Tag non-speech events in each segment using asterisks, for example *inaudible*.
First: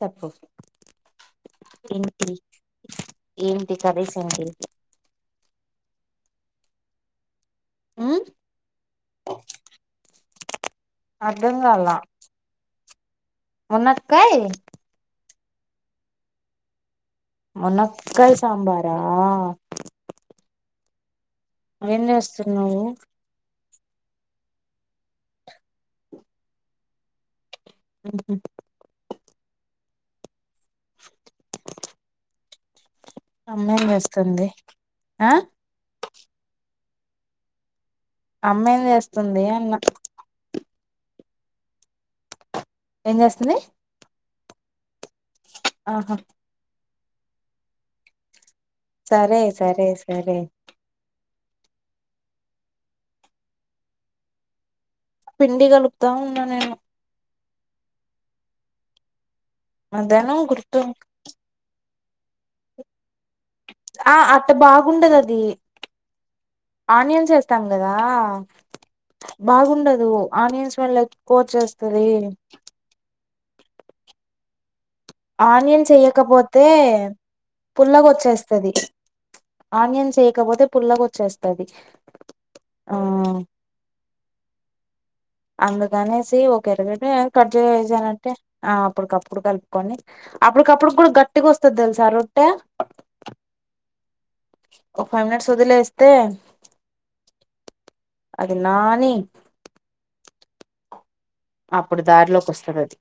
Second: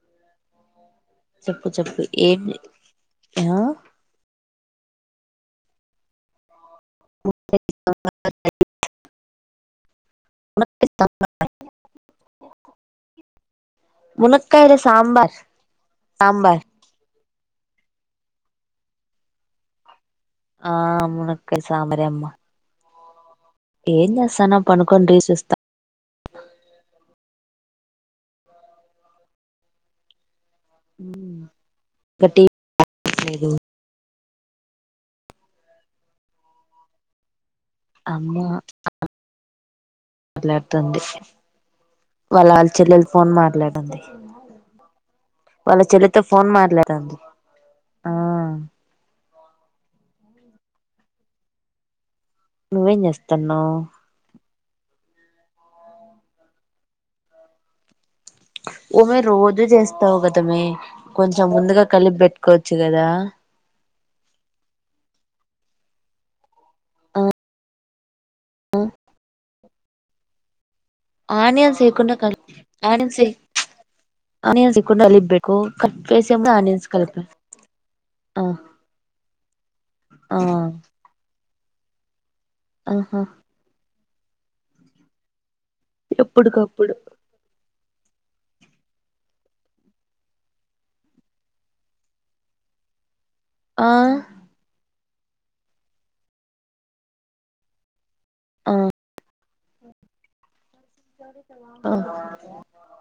చెప్పు చెప్పు చెప్పు ఏం ఆ ఏంటి కర్రీ సంగతి మ అంగాలా మునకాయల సాబార్ సాబార్ మునక్కయ సాబారా ఆవున అవేం చేస్తున్నావు ఏం చేస్తానో పనుకొని రీ చూస్తా ఆహ గడ్డి అమ్మాయిలు వస్తుంది ఆ అమ్మ అమ్మేం చేస్తుంది అన్న మ ంది వాళ్ళ వాళ్ళ చెల్లెలు ఏం ఫోన్ చేస్తుంది మాట్లాడండి వాళ్ళ ఆహా చెల్లెతో ఫోన్ మటలలేదడి ఆ సరే సరే సరే నువ్వేం చేస్తాన్నావ పిండి కలుపుతా ఉన్నా నేను ఓ మే రోజు చేస్తావు మధ్యాహ్నం కదామే గుర్తు కొంచం ముందుగా కలిపి పెట్టుకోవచ్చు కదా ఆ అట్ట బాగుండదు అది ఆ ఆనియన్స్ వేస్తాం కదా బాగుండదు ఆనియన్స్ వల్ల ఎక్కువ ఆనియన్ వచ్చేస్తది సకుడా కల్ ఆనిన్ ఆనిన్ కు అలి ఇకు ఆనియన్స్ కట్పేసి వేయకపోతే ఆనియన్స్ కల్ప ఆ ఆనియన్ ఆ చేయకపోతే పుల్లగొచ్చేస్తుంది ఆహా అందుకనేసి ఎప్పుటికప్పుడు ఒకరగ కట్ చేేసానంటే ఆ అప్పడుకప్పుడు కలిపి ని అప్పుడికప్పుడుకి కూడా గట్టిగా వస్తుంది తెలుసారు ఒట్టే ఆ ఒక ఫైవ్ మినట్స్ వదిలేస్తే అది ఆ నాని ఓ అప్పుడు దారిలోకి వస్తది అది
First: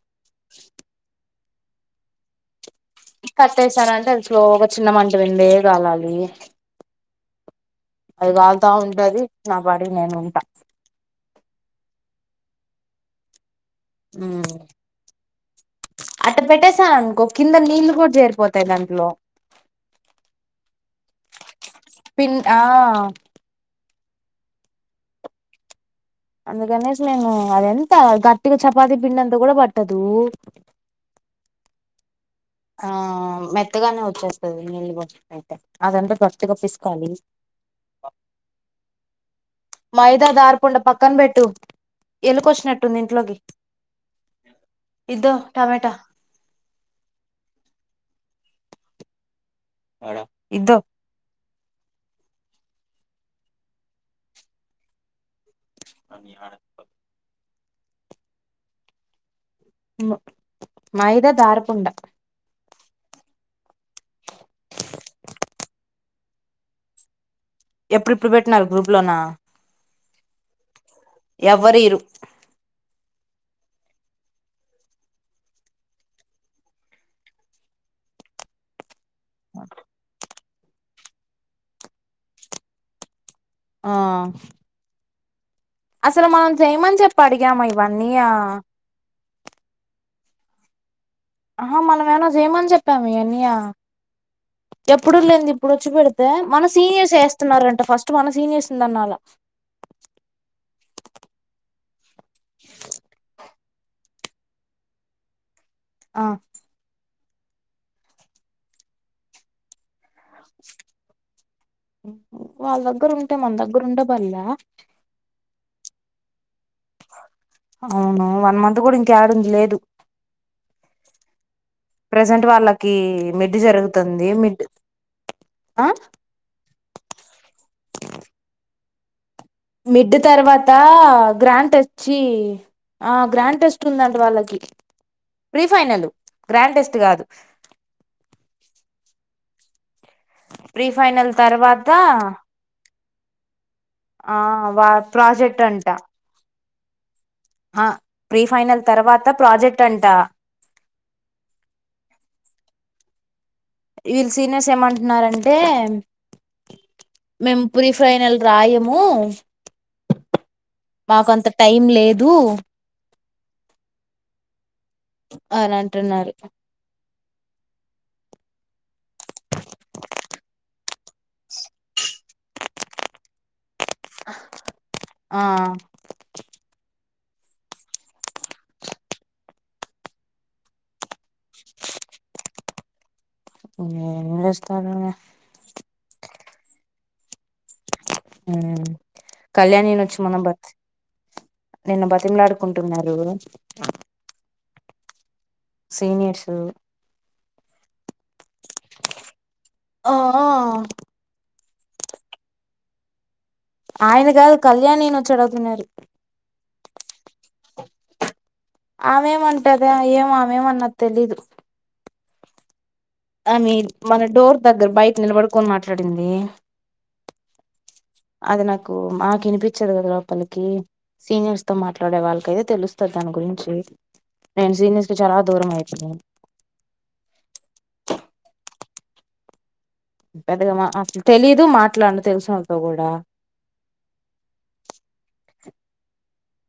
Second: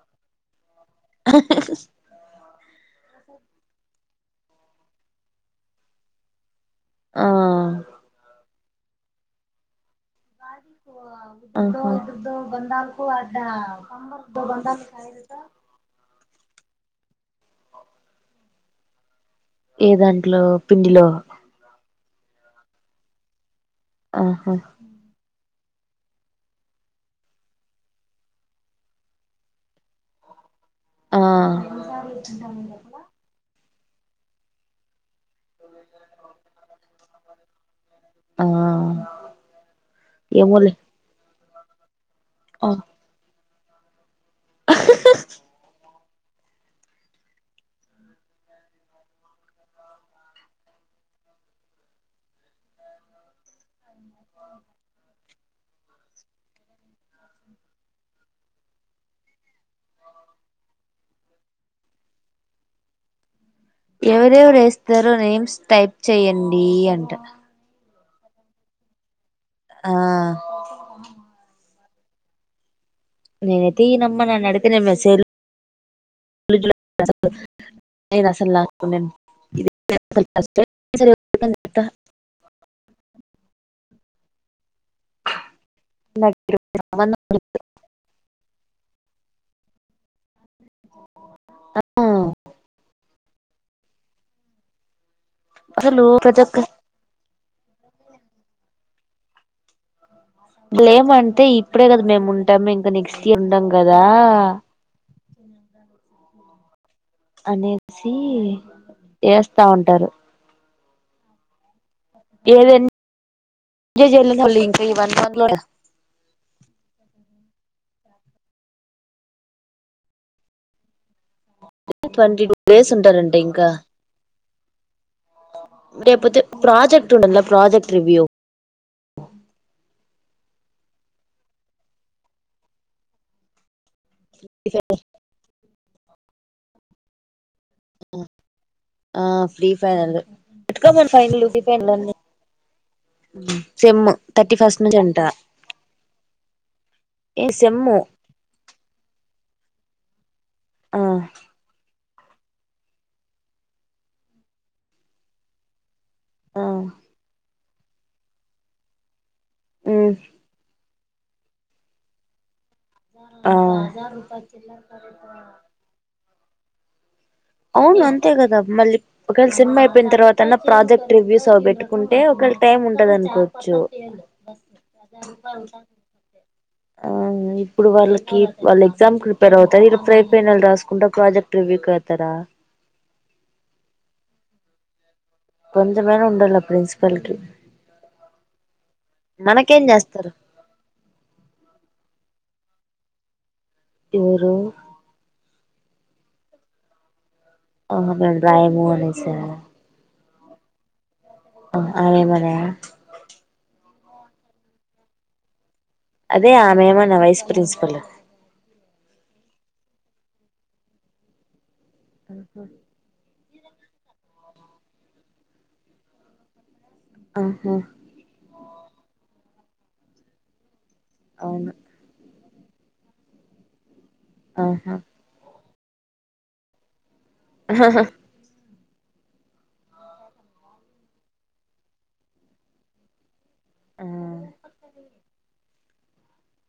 కట్టేసార అంటే అది స్లోగా చిన్న మంట విండే కాలాలి ఆ అది కాల్త ఉంటది నా పాటి బడకు ఉ ఇదు బందాలకు అద్ద ంబ దో ఉమ్ బంటాా అట్ట పెట్టేేశాను అనుకో కింద నీళ్లు కూడా చేరిపోతాయి దాంట్లో ఏ దాంట్లో పిండిలో పన్ ఆ ఆహా అందుకనేసి మేము అది ఎంత గట్టిగా చపాతి పిండి అంత కూడా పట్టదు ఆ ఆ మెత్తగానే వచ్చేస్తుది నీళ్ళు అదంటే గట్టిగా పిసికాలి ఆ మైదా ద ఏమోలే ఆారకుండ పక్కన పెట్టు ఆ ఎలుకొచ్చినట్టుంది ఇంట్లోకి ఇద టమటా ఇదూ ఆ అ ఆన మైదా దారపుండ ఎవరెవరు వేస్తారో నేమ్స్ టైప్ చెయయండి అంట ఎప్పుడు ఇప్పుడు పెట్టిన గ్రూప్ లోనా ఆ ఎవ్వరు ఇరు నేను తీనమ్మ నన్ను అడిగితే మెసేజ్ రసల్ *unintelligible* ఆ అసలు మనం చేయమని చెప్పి అడిగాము ఇవన్నీ ఆహ మనం ఏనా చేయమని చెప్పాము ఇ అన్న్య ఎప్పుడు లేదు ఇప్పుడు వచ్చి అసలు పెడితే ప్రతి ఒక్క మన సీనియర్స్ వేస్తున్నారంట ఫస్ట్ క సీనియర్స్ందాన్నాాల లేమంటే ఇప్పుడే కదా మేము ఉంటాము ఇంకా నెక్స్ట్ ఇయర్ ఉండం కదా ఆ అనేసి చేస్తా ఉంటారు ఏది వాళ్ళ దగ్గర ఉంటే మన దగ్గర ఉండ ఎంజాయ్ చేయలేని బల్లే వాళ్ళు ఇంకా ఈ వన్ మంత్ లో అవును వన్ మంత్ కూడా ఇంకాేడంది లేదు ట్వంటీ ప్రజెంట్ టూ డేస్ వాళ్ళకి ఉంటారంట మిడ్ జరుగుతుంది మిడ్ ఆ అే ఎపోతే ప్రాజెక్ట్ ఉండల ప్రాజెక్ట్ రివ్యూ మిడ్ తర్వాత గ్రాంట్ వచ్చి ఆ గ్రాంట్ వచ్చ వాళ్ళకి ప్రీఫైనల్ గ్రాండ్ టెస్ట్ కాదు ఆ ఫ్రీ ఫైనల్ ప్రీ ఇ మ ఫైనల్ ఫైైనల్ తర్వాత ఫ సెమ్ ఆ థర్టీ ఫస్ట్ వా నుంచింట ప్రాజెక్ట్ అంట ఆ ప్రీఫైనల్ తర్వాత ప్రాజెక్ట్ అంట ఆ వీళ్ళ సీనియర్స్ ఏమంటున్నారంటే ఆ మేము ప్రీ ఫైనల్ రాయము ఆ మాకు అంత టైం లేదు ఆ అని అంటున్నారు అవును అంతే కదా మళ్ళీ ఒకవేళ సినిమా అయిపోయిన తర్వాత అన్నా ప్రాజెక్ట్ రివ్యూస్ అ పెట్టుకుంటే ఒక టైమ్ ఉంటద అనికోవచ్చు ఆ ఆ ఇప్పుడు వాళ్ళకి వాళ్ళు ఎగ్జామ్ ప్రిపేర్ అవుతారు ఇ ప్రై ఫైనల్ రాసుకుంటా ప్రాజెక్ట్ వి కాతర ఏ వస్త కొంచంచమేరం ఉండల ప్రిసిపల్కి మనకేం కళ్యాణన వచ్చు చేస్తారు మొన బర్త్ నిన్న బత్ తిమ్లాడుకుంటున్నారు యరో సీనియర్సు ఆహ మ ప్రా మూనిస ఆ అరే మయా ఆయన కాదు కళ్యాణ్ నయన వచ్చాడువుతున్నారు అదే ఆమయమా నా వైస్ ప్రిన్సిపల్ ఇద ఏం మామేం అన్న తెలిదు పండుకోవాలి ఆ మీ మన డోర్ దగ్గర బయట నిలబడుకొని మాట్లాడింది ఆహా అది నాకు మాకు వినిపించదు కదా లోపలికి సీనియర్స్ తో అవును మాట్లాడే వాళ్ళకైతే తెలుస్తాది దాని గురించి నేను ఆహా సీనియస్ కి చాలా దూరం మైతిని అ హ హ పెద్దగా మా అసలు తెలీదు మాట్లాడను తెలిసినోల్లోతో కూడా ఆ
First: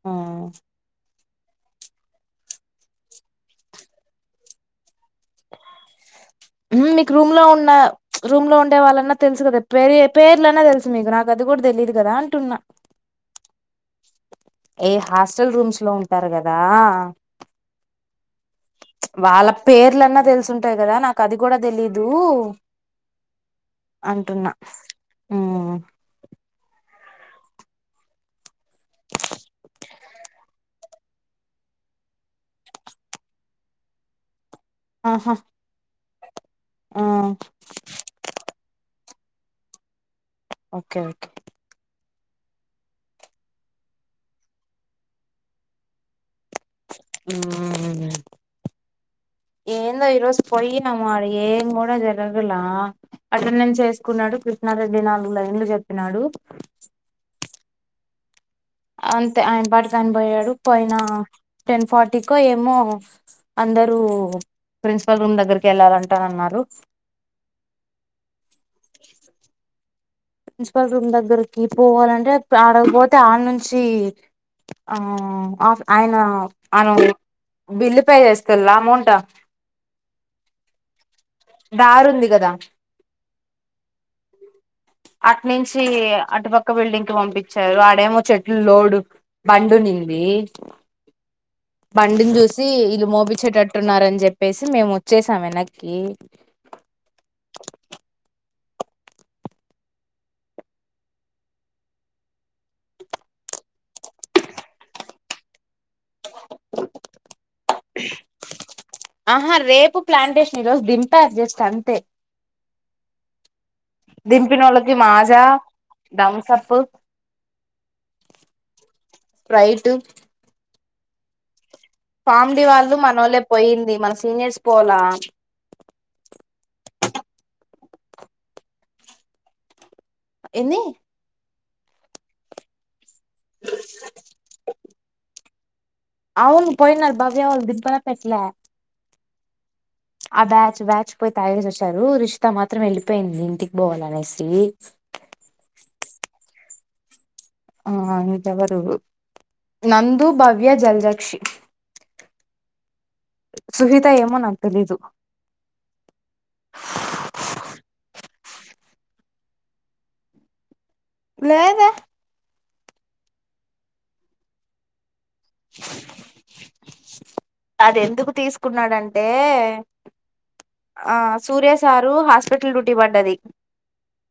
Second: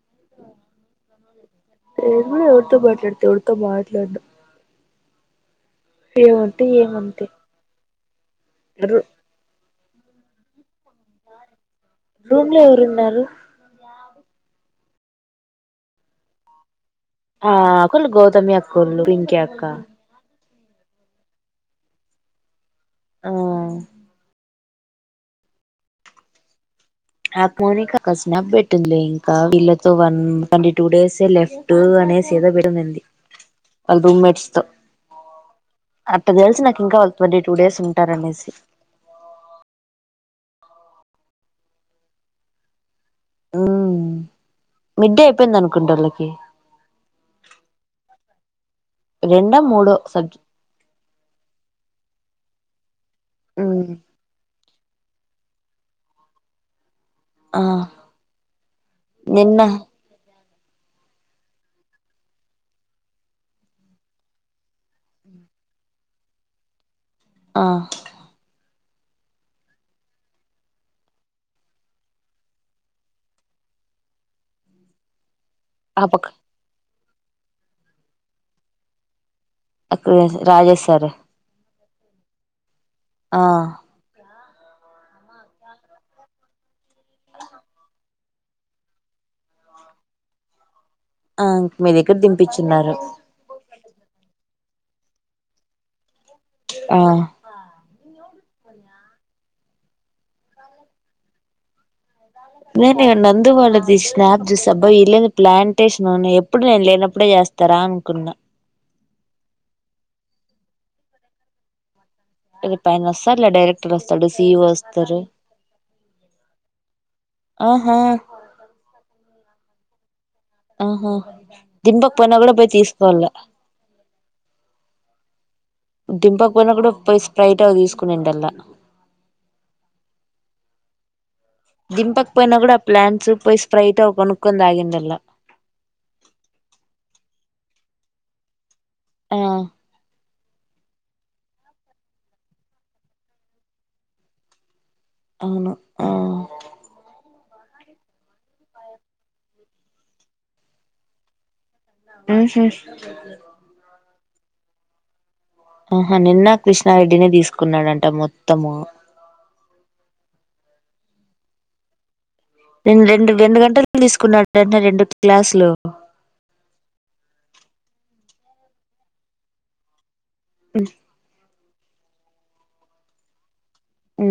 ఆ నేను కూడా ఎవరితో మాట్లాడుతా ఎవరితో మాట్లాడను ఏమంటే హు నీకు ఏమంతే రూమ్ లో ఉన్న రూమ్ లో ఉండే రు వాళ్ళన్నా తెలుసు కదా పేర్లున్నా తెలుసు నీకు నాకు అది కూడా తెలియదు రూమ్ లో ఎవరు ఉన్నారు ఏ హాస్టల్ రూమ్స్ లో ఉంటారు కదా ఆ అకోలు గౌతమి అకోళ్ళు పింకీ అక్క తుంటాయ్ కదా నాకు అది కూడా తెలీదు ఆ అంటున్నా ఆ నాక్ మౌనిక అక్క స్నాప్ పెట్టింది లే ఇంకా వీళ్లతో one twenty two days left అ అనేసి ఏందో పెట్టేసింది వాళ్ళ రూమ్మేట్ తో ఆహా అట్ట తెలుసు నాకి ఇంకా ఆ ట్వంటీ టూ డేస్ ఉంటారు అనేసి ఓకే ఓకే హుమ్ మిడ్డేపోయింది అనుకుంట వాళ్ళకి హుమ్ రెండో మూడో ఏందో సబ్జె ఈరోజు పోయినము ఆదికి ఎం కూడా జరగల అటెండెన్స్ మ్మ్ ఏసుకున్నాడు కృష్ణారెడ్డి నాలుగు లైన్లు చెప్పినాడు ఆ అంతే నిన్న ఆయన పాటికి ఆయన పోయాడు పోయిన టెన్ ఫార్టీకో ఏమో అందరూ ప్రిన్సిపల్ రూమ్ దగ్గరకి వెళ్ళాలంటా అన్నారు ఆ ప్రిన్సిపల్ రూమ్ దగ్గరకి పోవాలంటే ఆడకిపోతే ఆడ నుంచి ఆ ఆఫ్ ఆ ఆయన పక్క ఆయన బిల్లు పే చేసుల్ లామౌంట్ ఒక్క నిమిషం రాజేశ్ సారె దారూంది కదా ఆ అటునుంచి అటుపక్క బిల్డింగ్ కి పంపించారు ఆడేమో చెట్లు లోడు బండి ఉం ది ఆ మీ దగ్గర బండిని చూసి దింపించున్నారు ఇళ్ళూ మోపిచేటట్ టున్నారని చెప్పేసి మేము వచ్చేసాం వెనక్కి ఆ నేను ఇ నందు వాళ్ళది స్నాప్ చూసి అబ్బ వీళ్ళు ఏంది ప్లాన్ టేషన్ ఎప్పుడు నేను లేనప్పుడే చేస్తారా అనుకున్నా ఆహా రేపు ప్లాంటేషన్ ఈ రోజు దింపారు జస్ట్ అంతే రేపు ఆయన వస్తారు లే డైరెక్టర్ వస్తాడు సిఈఓ దింపినోళ్ళకి వస్తారు మాజా థమ్సప్ ఆహా రైట్ ఆహా దింపకపోయినా కూడా ఫామిడి పోయి వాళ్ళు తీసుకోవాల మనోళ్లే పోయింది మన సీనియర్స్ పోలా దింపకపోయినా కూడా పోయి స్ప్రైట్ గా తీసుకొని ఉండాల్ల ఏంది దింపక పోయినా కూడా, ఆ ప్లాంట్స్ పోయి స్ప్రైట్ కొనుక్కొని తాగిందల్లా. అవును పోయినారు. భవ్య వాళ్ళు దింపాలే పెట్లే ఆ ఆ బ్యాచ్ బ్యాచ్ పోయి తెగేసి వచ్నారు. రుషిత మాత్రం వెళ్ళిపోయింది. ఇంటికి పోవాల అనేసి అవును ఆ ఆ మిగ్త ఎవరు నందు, భవ్య, జల్జాక్షి ఉహు అంతా ఏమో నాకు తెలిదు ఆహా నిన్న కృష్ణారెడ్డి నే, తీసుకున్నాడంట మొత్తము. లేదే రెం రెండు రెండు గంటలు తీసుకున్నాడుంట రెండు క్లాసులు అదేందుకు తీసుకున్నాడంటే ఆ సూర్య సారు హాస్పిటల్ డ్యూటీ పడ్డది ఉ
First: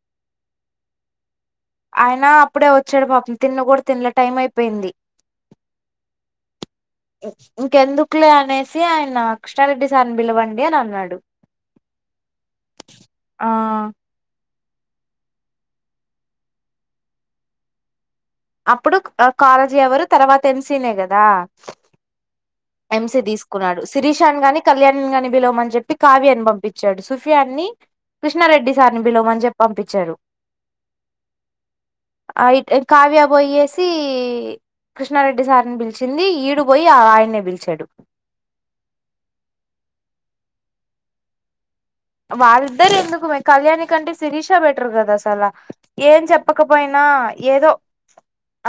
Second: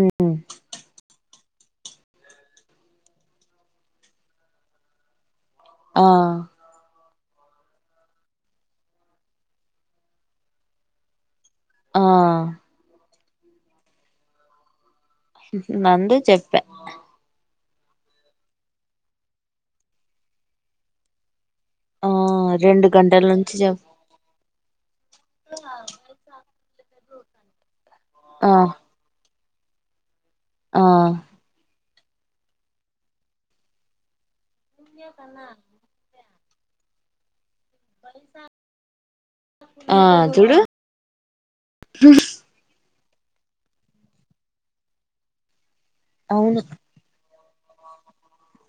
ఆయన అప్పుడే వచ్చాడు పాపం తినను కూడా తినలే టైం అయిపోయింది ఆ ఇంకెందుకులే అనేసి ఆయన కృష్ణారెడ్డి సార్ని పిలవండి అని అన్నాడు ఆ ఆ నందు చెప్పా అప్పుడు కాలేజీ ఎవరు తర్వాత ఎన్సినే కదా ఆ రెండు ఎంసీ గంటల నుంచి చెప్ తీసుకున్నాడు శిరీషాని గాని కళ్యాణిని గాని పిలవమని చెప్పి కావ్యాన్ని పంపించాడు సోఫియాని ఆ కృష్ణారెడ్డి సార్ని పిలవమని చెప్పి పంపించారు ఆ అయితే కావ్య పోయ్యేసి కృష్ణారెడ్డి సార్ని పిలిచింది ఈడు పొయ్యి ఆయ్యన్నీ పిలిచ చెడు ఆ చూడు వాళ్ళిద్దరు ఎందుకుమే కళ్యాణి కంటే శిరీషా బెటర్ కదా అసలా ఏం అవును చెప్పకపోయినా ఏదో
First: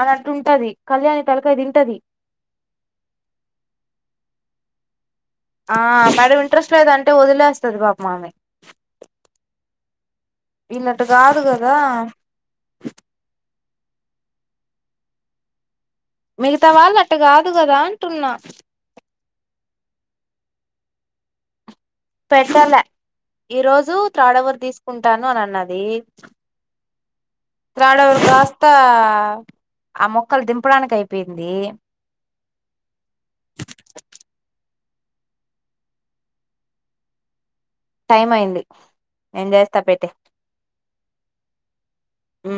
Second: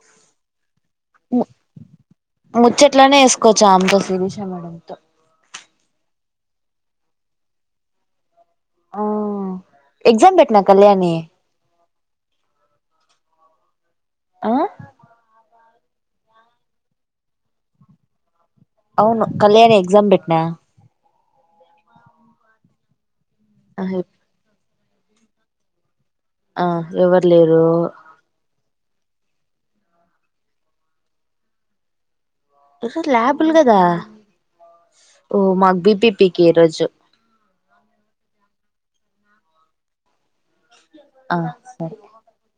అనంటుంటది ము ముచ్చట్రైన వేసుకోవచ్చా ఆమేతో శిరీష మేడంతో ఆ మేడం ఇంట్రెస్ట్ లేదంటే వదిలేస్తది పాపం ఆమె ఆ ఎగ్జామ్ పెట్నా వీళ్ళట్టు కళ్యాణి కాదు కదా ఆ మిగతా వాళ్ళు అట్ట కాదు కదా అంటున్నా అవును కళ్యాణి ఎగ్జామ్ పెట్నా పెట్టల ఈరోజు త్రాడవరు తీసుకుంటాను అని అన్నది ఆ ఎవరు లేరు త్రాడవర్ కాస్త ఆ ఆ మొక్కలు దింపడానికి అయిపోయింది ఈ రజు ల్యాబులు కదా ఓ మాకు బిపిపీకి ఈ రోజు టైం అయింది నేన్ చేస్తా పెట్టెయ్ ఆ సరే మ్